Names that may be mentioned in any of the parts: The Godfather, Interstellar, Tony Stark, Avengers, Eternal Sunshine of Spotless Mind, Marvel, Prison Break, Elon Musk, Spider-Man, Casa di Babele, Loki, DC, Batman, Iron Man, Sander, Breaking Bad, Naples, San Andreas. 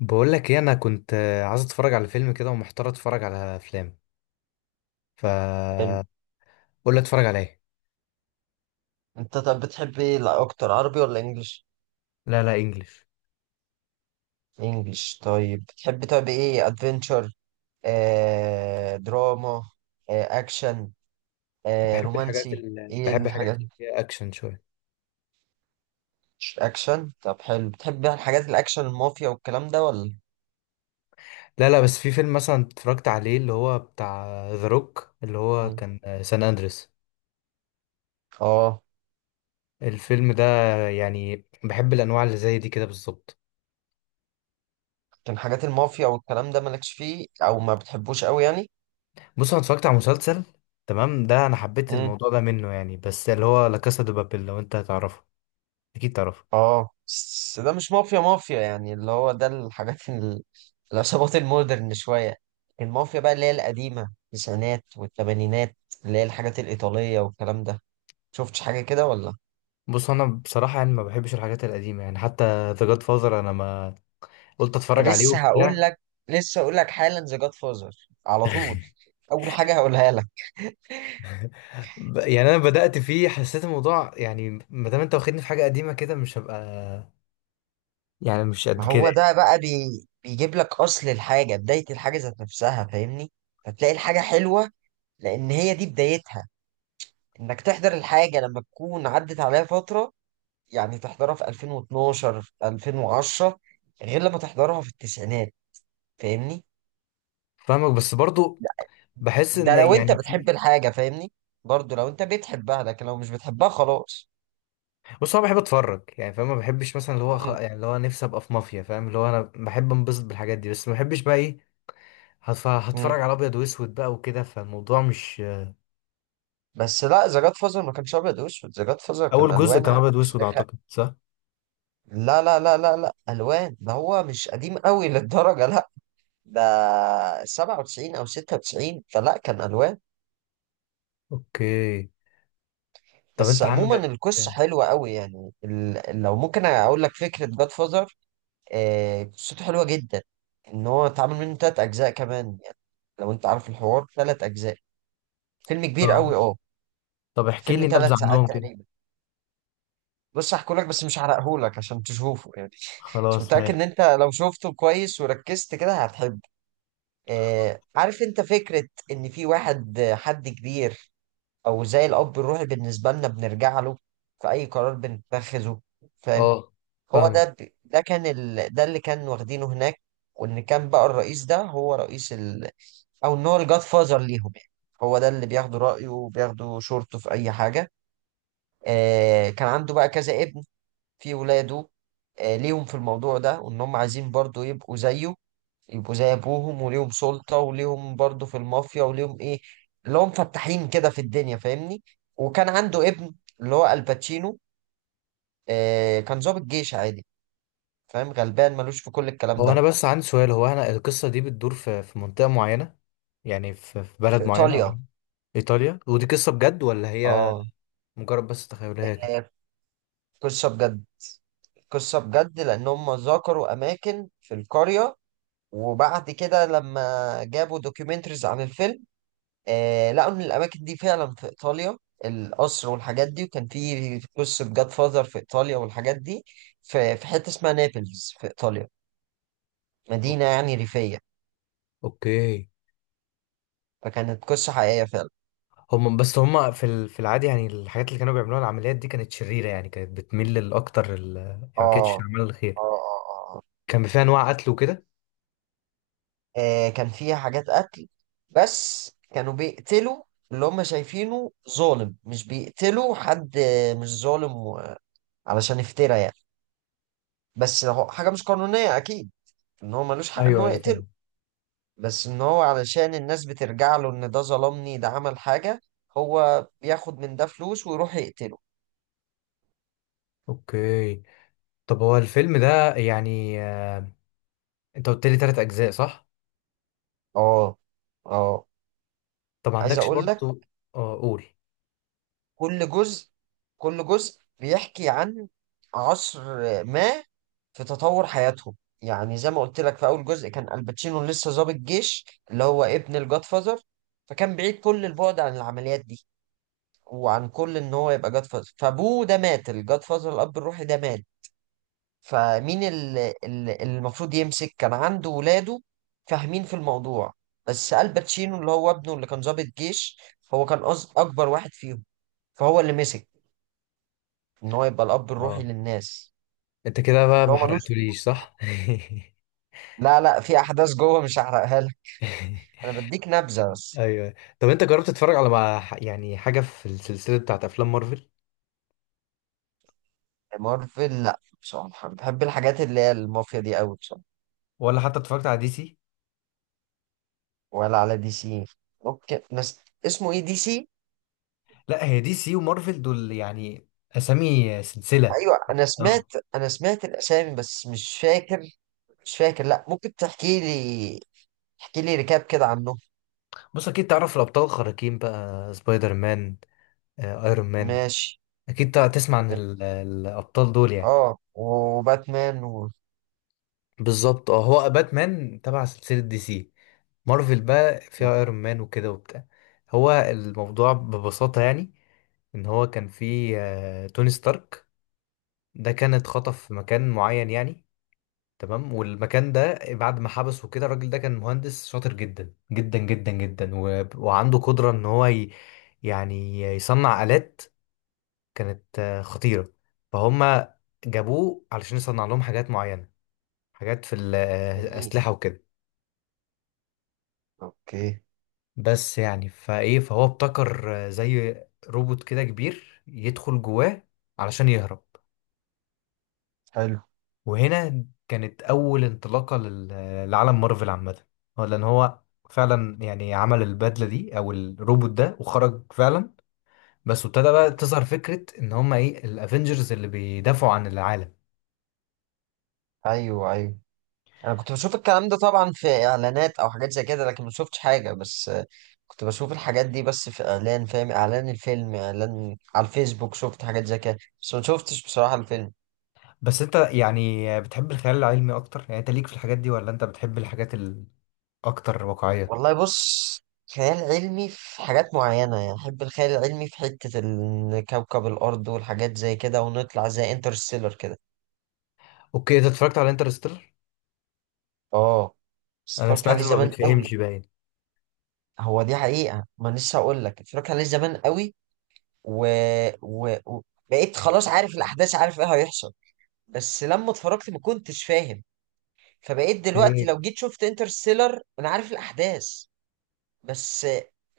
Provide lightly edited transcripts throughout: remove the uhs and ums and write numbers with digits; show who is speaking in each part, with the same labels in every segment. Speaker 1: بقول لك ايه؟ انا كنت عايز اتفرج على فيلم كده ومحتار اتفرج على افلام. ف
Speaker 2: حلو.
Speaker 1: قول لي اتفرج على ايه.
Speaker 2: انت طب بتحب ايه، لا اكتر عربي ولا انجليش؟
Speaker 1: لا لا، انجلش.
Speaker 2: انجليش، طيب بتحب طب ايه، ادفنتشر؟ آه دراما؟ آه اكشن؟ آه
Speaker 1: بحب الحاجات
Speaker 2: رومانسي؟
Speaker 1: اللي
Speaker 2: ايه
Speaker 1: بحب الحاجات
Speaker 2: الحاجات؟
Speaker 1: اللي فيها اكشن شويه.
Speaker 2: اكشن، طب حلو. بتحب بقى الحاجات الاكشن المافيا والكلام ده ولا؟
Speaker 1: لا لا، بس في فيلم مثلا اتفرجت عليه، اللي هو بتاع ذا روك، اللي هو
Speaker 2: مم.
Speaker 1: كان سان اندريس.
Speaker 2: اه.
Speaker 1: الفيلم ده، يعني بحب الانواع اللي زي دي كده بالظبط.
Speaker 2: كان حاجات المافيا والكلام ده مالكش فيه او ما بتحبوش قوي يعني؟
Speaker 1: بص، انا اتفرجت على مسلسل تمام ده، انا حبيت الموضوع ده منه يعني، بس اللي هو لا كاسا دي بابيل. لو انت هتعرفه، اكيد تعرفه.
Speaker 2: اه بس ده مش مافيا مافيا، يعني اللي هو ده الحاجات العصابات المودرن شوية. المافيا بقى اللي هي القديمة، التسعينات والثمانينات، اللي هي الحاجات الإيطالية والكلام ده. شفتش حاجة كده ولا؟
Speaker 1: بص، انا بصراحه يعني ما بحبش الحاجات القديمه يعني. حتى ذا جاد فازر، انا ما قلت اتفرج
Speaker 2: أنا
Speaker 1: عليه
Speaker 2: لسه هقول
Speaker 1: وبتاع.
Speaker 2: لك، لسه هقول لك حالا ذا جاد فازر على طول، أول حاجة هقولها لك.
Speaker 1: يعني انا بدات فيه، حسيت الموضوع يعني، ما دام انت واخدني في حاجه قديمه كده، مش هبقى يعني، مش
Speaker 2: ما
Speaker 1: قد كده
Speaker 2: هو
Speaker 1: يعني.
Speaker 2: ده بقى بيجيب لك أصل الحاجة، بداية الحاجة ذات نفسها، فاهمني. فتلاقي الحاجة حلوة لأن هي دي بدايتها. إنك تحضر الحاجة لما تكون عدت عليها فترة، يعني تحضرها في 2012 في 2010، غير لما تحضرها في التسعينات، فاهمني.
Speaker 1: فاهمك، بس برضو بحس
Speaker 2: ده
Speaker 1: ان
Speaker 2: لو انت
Speaker 1: يعني
Speaker 2: بتحب
Speaker 1: في.
Speaker 2: الحاجة، فاهمني، برضو لو انت بتحبها، لكن لو مش بتحبها خلاص.
Speaker 1: بص، انا بحب اتفرج يعني، فاهم؟ ما بحبش مثلا اللي هو
Speaker 2: مم.
Speaker 1: يعني اللي هو نفسي ابقى في مافيا، فاهم؟ اللي هو انا بحب انبسط بالحاجات دي، بس ما بحبش بقى ايه، هتفرج
Speaker 2: مم.
Speaker 1: على ابيض واسود بقى وكده، فالموضوع مش.
Speaker 2: بس لا، ذا جاد فازر ما كانش ابيض واسود، ذا جاد فازر كان
Speaker 1: اول جزء
Speaker 2: الوان
Speaker 1: كان
Speaker 2: عادي،
Speaker 1: ابيض
Speaker 2: بس
Speaker 1: واسود، اعتقد، صح؟
Speaker 2: لا لا لا لا لا، الوان. ده هو مش قديم قوي للدرجة، لا. ده 97 او 96، فلا كان الوان.
Speaker 1: اوكي. طب
Speaker 2: بس
Speaker 1: انت
Speaker 2: عموما
Speaker 1: عندك؟
Speaker 2: القصة حلوة قوي، يعني لو ممكن اقول لك فكرة جاد فازر. قصته حلوة جدا. ان هو اتعمل منه تلات اجزاء كمان يعني، لو انت عارف، الحوار تلات اجزاء. فيلم كبير
Speaker 1: اه.
Speaker 2: قوي، اه.
Speaker 1: طب احكي
Speaker 2: فيلم
Speaker 1: لي نبذة
Speaker 2: تلات ساعات
Speaker 1: عنهم كده.
Speaker 2: تقريبا. بص هحكوا لك بس مش هحرقهولك عشان تشوفه يعني. مش
Speaker 1: خلاص
Speaker 2: متأكد ان
Speaker 1: ماشي.
Speaker 2: انت لو شفته كويس وركزت كده هتحب. آه عارف انت فكرة ان في واحد، حد كبير، او زي الاب الروحي بالنسبة لنا بنرجع له في اي قرار بنتخذه، فاهم؟
Speaker 1: اه،
Speaker 2: هو
Speaker 1: فاهمك.
Speaker 2: ده. ده كان ده اللي كان واخدينه هناك، وان كان بقى الرئيس ده هو رئيس او ان هو الجاد فازر ليهم يعني. هو ده اللي بياخدوا رايه وبياخدوا شورته في اي حاجه. آه كان عنده بقى كذا ابن، في ولاده، ليهم في الموضوع ده، وان هم عايزين برضو يبقوا زيه، يبقوا زي ابوهم وليهم سلطه وليهم برضو في المافيا وليهم ايه، اللي هم فتاحين كده في الدنيا، فاهمني. وكان عنده ابن، اللي هو الباتشينو، آه كان ضابط جيش عادي، فاهم، غلبان ملوش في كل الكلام
Speaker 1: هو انا
Speaker 2: ده.
Speaker 1: بس عندي سؤال، هو انا القصة دي بتدور في منطقة معينة يعني، في بلد
Speaker 2: في
Speaker 1: معينة، أو
Speaker 2: ايطاليا.
Speaker 1: ايطاليا؟ ودي قصة بجد ولا هي
Speaker 2: اه.
Speaker 1: مجرد بس تخيلية كده؟
Speaker 2: آه، قصه بجد. قصة بجد، لأن هم ذكروا أماكن في القرية، وبعد كده لما جابوا دوكيومنتريز عن الفيلم، آه لقوا إن الأماكن دي فعلا في إيطاليا، القصر والحاجات دي، وكان في قصة جاد فاذر في إيطاليا والحاجات دي، في حتة اسمها نابلز في إيطاليا،
Speaker 1: أو-
Speaker 2: مدينة يعني ريفية.
Speaker 1: اوكي.
Speaker 2: فكانت قصة حقيقية فعلا.
Speaker 1: هم، بس هم في العادي يعني، الحاجات اللي كانوا بيعملوها، العمليات دي كانت شريرة يعني، كانت بتميل للاكتر يعني ما كانتش
Speaker 2: آه
Speaker 1: اعمال
Speaker 2: آه
Speaker 1: الخير.
Speaker 2: آه آه.
Speaker 1: كان فيها انواع قتل وكده.
Speaker 2: كان فيها حاجات قتل، بس كانوا بيقتلوا اللي هم شايفينه ظالم، مش بيقتلوا حد مش ظالم، علشان يفترى يعني. بس هو حاجة مش قانونية أكيد، إن هو ملوش حق إن
Speaker 1: ايوه
Speaker 2: هو
Speaker 1: ايوه،
Speaker 2: يقتله.
Speaker 1: فاهم.
Speaker 2: بس إن هو علشان الناس بترجع له إن ده ظلمني ده عمل حاجة، هو بياخد من ده فلوس ويروح يقتله.
Speaker 1: اوكي. طب هو الفيلم ده يعني، انت قلت لي 3 اجزاء، صح؟
Speaker 2: آه. آه.
Speaker 1: طب ما
Speaker 2: عايز
Speaker 1: عندكش
Speaker 2: أقول لك،
Speaker 1: برضو؟ اه، قول.
Speaker 2: كل جزء، كل جزء بيحكي عن عصر ما في تطور حياتهم. يعني زي ما قلت لك، في أول جزء كان الباتشينو لسه ضابط جيش، اللي هو ابن الجاد فازر، فكان بعيد كل البعد عن العمليات دي، وعن كل ان هو يبقى جاد فازر. فابوه ده مات، الجاد فازر الاب الروحي ده مات، فمين اللي المفروض يمسك؟ كان عنده ولاده فاهمين في الموضوع، بس الباتشينو اللي هو ابنه، اللي كان ضابط جيش، هو كان اكبر واحد فيهم، فهو اللي مسك ان هو يبقى الاب الروحي
Speaker 1: اه،
Speaker 2: للناس.
Speaker 1: انت كده بقى
Speaker 2: اللي
Speaker 1: ما
Speaker 2: هو ملوش.
Speaker 1: حرقتوليش، صح؟
Speaker 2: لا لا، في احداث جوه مش هحرقها لك، انا بديك نبذه بس.
Speaker 1: ايوه. طب انت جربت تتفرج على، مع يعني حاجه في السلسله بتاعت افلام مارفل؟
Speaker 2: مارفل لا، بصراحه بحب الحاجات اللي هي المافيا دي قوي بصراحه.
Speaker 1: ولا حتى اتفرجت على دي سي؟
Speaker 2: ولا على دي سي. اوكي بس اسمه ايه دي سي؟
Speaker 1: لا، هي دي سي ومارفل دول يعني اسامي سلسله.
Speaker 2: ايوه انا سمعت،
Speaker 1: اه.
Speaker 2: انا سمعت الاسامي بس مش فاكر، مش فاكر، لا ممكن تحكي لي، تحكي لي ركاب كده عنه.
Speaker 1: بص، اكيد تعرف الابطال الخارقين بقى، سبايدر مان، ايرون مان.
Speaker 2: ماشي.
Speaker 1: اكيد تسمع عن
Speaker 2: ماشي.
Speaker 1: الابطال دول يعني.
Speaker 2: اه، وباتمان
Speaker 1: بالظبط اه، هو باتمان تبع سلسله دي سي، مارفل بقى فيها ايرون مان وكده وبتاع. هو الموضوع ببساطة يعني، ان هو كان في توني ستارك، ده كان اتخطف في مكان معين يعني. تمام، والمكان ده بعد ما حبسه كده، الراجل ده كان مهندس شاطر جدا جدا جدا جدا، وعنده قدرة ان هو يعني يصنع آلات كانت خطيرة. فهم جابوه علشان يصنع لهم حاجات معينة، حاجات في
Speaker 2: جميل.
Speaker 1: الأسلحة وكده.
Speaker 2: اوكي.
Speaker 1: بس يعني فايه، فهو ابتكر زي روبوت كده كبير، يدخل جواه علشان يهرب.
Speaker 2: حلو.
Speaker 1: وهنا كانت اول انطلاقه لعالم مارفل عامه. هو لان هو فعلا يعني عمل البدله دي او الروبوت ده، وخرج فعلا. بس ابتدى بقى تظهر فكره ان هما ايه، الافنجرز اللي بيدافعوا عن العالم.
Speaker 2: ايوه ايوه، انا كنت بشوف الكلام ده طبعا في اعلانات او حاجات زي كده، لكن ما شفتش حاجه، بس كنت بشوف الحاجات دي بس في اعلان، فاهم، اعلان الفيلم، اعلان على الفيسبوك، شفت حاجات زي كده بس ما شفتش بصراحه الفيلم.
Speaker 1: بس انت يعني بتحب الخيال العلمي اكتر يعني، انت ليك في الحاجات دي، ولا انت بتحب الحاجات الاكتر واقعيه؟
Speaker 2: والله بص، خيال علمي في حاجات معينة يعني، أحب الخيال العلمي في حتة كوكب الأرض والحاجات زي كده، ونطلع زي انترستيلر كده.
Speaker 1: اوكي. انت اتفرجت على انترستيلر؟
Speaker 2: اه بس
Speaker 1: انا
Speaker 2: اتفرجت
Speaker 1: سمعت
Speaker 2: عليه
Speaker 1: انه ما
Speaker 2: زمان قوي.
Speaker 1: بيتفهمش باين.
Speaker 2: هو دي حقيقة، ما أنا لسه هقول لك اتفرجت عليه زمان قوي، و... و... و... بقيت خلاص عارف الأحداث، عارف إيه هيحصل. بس لما اتفرجت ما كنتش فاهم، فبقيت دلوقتي
Speaker 1: ايه.
Speaker 2: لو جيت شفت انترستيلر أنا عارف الأحداث. بس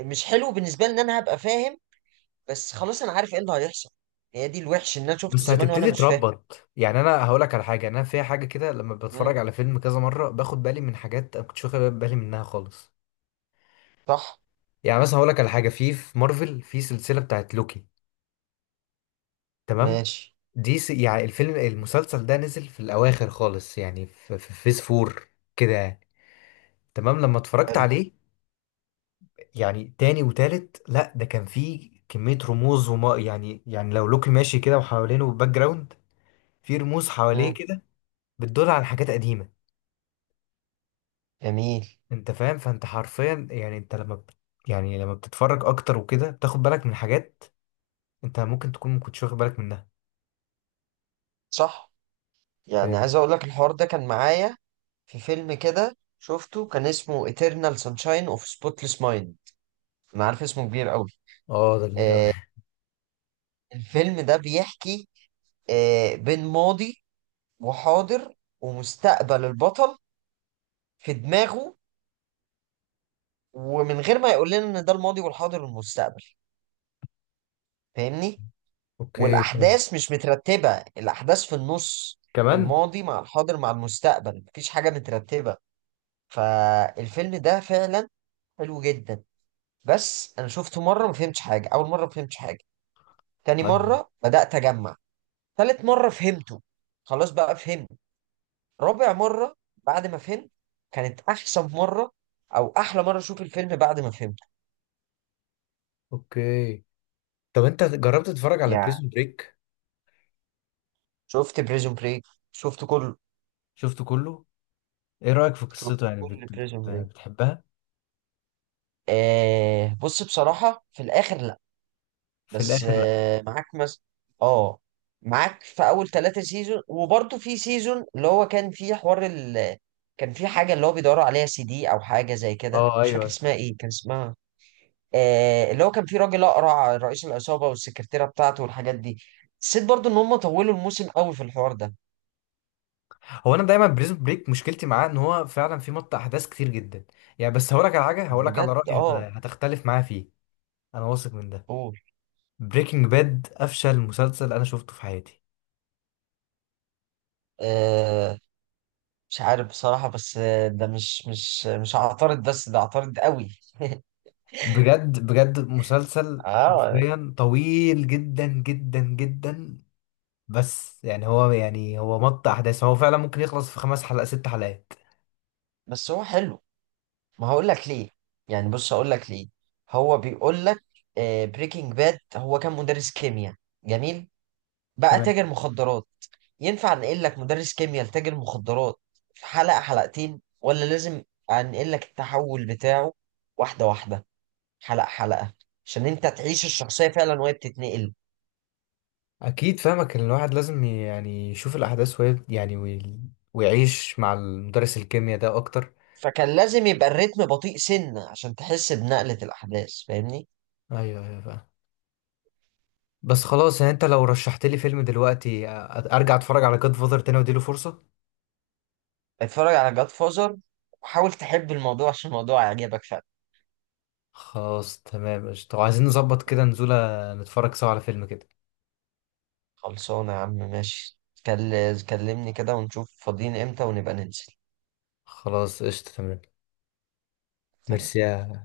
Speaker 2: مش حلو بالنسبة لي إن أنا هبقى فاهم، بس خلاص انا عارف ايه اللي هيحصل. هي دي الوحش، ان انا شفته
Speaker 1: بس
Speaker 2: زمان وانا
Speaker 1: هتبتدي
Speaker 2: مش فاهم.
Speaker 1: تربط يعني. انا هقول لك على حاجه، انا في حاجه كده لما
Speaker 2: مم.
Speaker 1: بتفرج على فيلم كذا مره، باخد بالي من حاجات انا كنتش واخد بالي منها خالص.
Speaker 2: صح.
Speaker 1: يعني مثلا هقول لك على حاجه، في مارفل في سلسله بتاعت لوكي، تمام.
Speaker 2: ماشي.
Speaker 1: يعني الفيلم المسلسل ده نزل في الاواخر خالص يعني، في فيز فور كده يعني. تمام، لما اتفرجت
Speaker 2: حلو.
Speaker 1: عليه يعني تاني وتالت، لا، ده كان فيه كميه رموز، وما يعني لو لوكي ماشي كده وحوالينه باك جراوند، في رموز حواليه
Speaker 2: مم.
Speaker 1: كده بتدل على حاجات قديمه.
Speaker 2: جميل.
Speaker 1: انت فاهم؟ فانت حرفيا يعني، انت لما يعني لما بتتفرج اكتر وكده، بتاخد بالك من حاجات انت ممكن تكون ما كنتش واخد بالك منها.
Speaker 2: صح. يعني
Speaker 1: فاهم.
Speaker 2: عايز اقول لك الحوار ده كان معايا في فيلم كده شفته، كان اسمه Eternal Sunshine of Spotless Mind. انا عارف اسمه كبير قوي.
Speaker 1: اه ده كبير قوي.
Speaker 2: آه، الفيلم ده بيحكي آه بين ماضي وحاضر ومستقبل البطل في دماغه، ومن غير ما يقول لنا ان ده الماضي والحاضر والمستقبل، فاهمني.
Speaker 1: اوكي، فاهم.
Speaker 2: والاحداث مش مترتبه، الاحداث في النص،
Speaker 1: كمان.
Speaker 2: الماضي مع الحاضر مع المستقبل، مفيش حاجه مترتبه. فالفيلم ده فعلا حلو جدا. بس انا شفته مره ما فهمتش حاجه، اول مره ما فهمتش حاجه، تاني
Speaker 1: طيب.
Speaker 2: مره بدات اجمع، تالت مره فهمته، خلاص بقى فهمت، رابع مره بعد ما فهمت، كانت احسن مره، او احلى مره اشوف الفيلم بعد ما فهمته.
Speaker 1: اوكي. طب انت جربت تتفرج على
Speaker 2: يعني،
Speaker 1: بريزون بريك؟
Speaker 2: شفت بريزون بريك، شفت كله.
Speaker 1: شفته كله. ايه رأيك في
Speaker 2: شفت
Speaker 1: قصته يعني،
Speaker 2: كل بريزون بريك.
Speaker 1: بتحبها؟
Speaker 2: آه بص، بصراحة في الآخر،
Speaker 1: في
Speaker 2: بس
Speaker 1: الاخر لا.
Speaker 2: معاك مثلا، اه، معاك في اول ثلاثة سيزون، وبرضه في سيزون اللي هو كان فيه حوار كان في حاجة اللي هو بيدوروا عليها، سي دي او حاجة زي كده،
Speaker 1: اه.
Speaker 2: مش فاكر
Speaker 1: ايوه.
Speaker 2: اسمها ايه كان اسمها. آه اللي هو كان في راجل اقرع رئيس العصابة، والسكرتيرة بتاعته والحاجات دي. حسيت برضه ان هم طولوا الموسم قوي في الحوار ده.
Speaker 1: هو انا دايما بريزون بريك مشكلتي معاه ان هو فعلا في مط احداث كتير جدا. يعني، بس هقولك على حاجه، هقولك على
Speaker 2: بجد،
Speaker 1: رأيي
Speaker 2: اه.
Speaker 1: هتختلف معايا فيه. انا واثق من ده.
Speaker 2: قول.
Speaker 1: بريكنج باد افشل مسلسل انا شفته في حياتي.
Speaker 2: آه، مش عارف بصراحة، بس ده مش هعترض، بس ده اعترض قوي.
Speaker 1: بجد بجد، مسلسل
Speaker 2: اه
Speaker 1: حرفيا طويل جدا جدا جدا. بس يعني هو، يعني هو مط احداث، هو فعلا ممكن يخلص في 5 حلقات 6 حلقات.
Speaker 2: بس هو حلو، ما هقول لك ليه، يعني بص هقول لك ليه. هو بيقول لك، بريكنج باد هو كان مدرس كيمياء، جميل، بقى
Speaker 1: تمام.
Speaker 2: تاجر مخدرات. ينفع انقل لك مدرس كيمياء لتاجر مخدرات في حلقة حلقتين، ولا لازم انقل لك التحول بتاعه واحدة واحدة، حلقة حلقة، عشان انت تعيش الشخصية فعلا وهي بتتنقل؟
Speaker 1: اكيد فاهمك، ان الواحد لازم يعني يشوف الاحداث وهي يعني ويعيش مع المدرس الكيمياء ده اكتر.
Speaker 2: فكان لازم يبقى الريتم بطيء سنة عشان تحس بنقلة الأحداث، فاهمني.
Speaker 1: ايوه ايوه، فاهم. بس خلاص، يعني انت لو رشحت لي فيلم دلوقتي، ارجع اتفرج على جاد فاذر تاني واديله فرصة.
Speaker 2: اتفرج على جاد فازر، وحاول تحب الموضوع عشان الموضوع يعجبك فعلا.
Speaker 1: خلاص تمام، قشطة. طب عايزين نظبط كده نزولة، نتفرج سوا على فيلم كده.
Speaker 2: خلصانة يا عم، ماشي. كلمني كده ونشوف فاضيين امتى ونبقى ننزل.
Speaker 1: خلاص قشطة، تمام.
Speaker 2: تمام.
Speaker 1: ميرسي.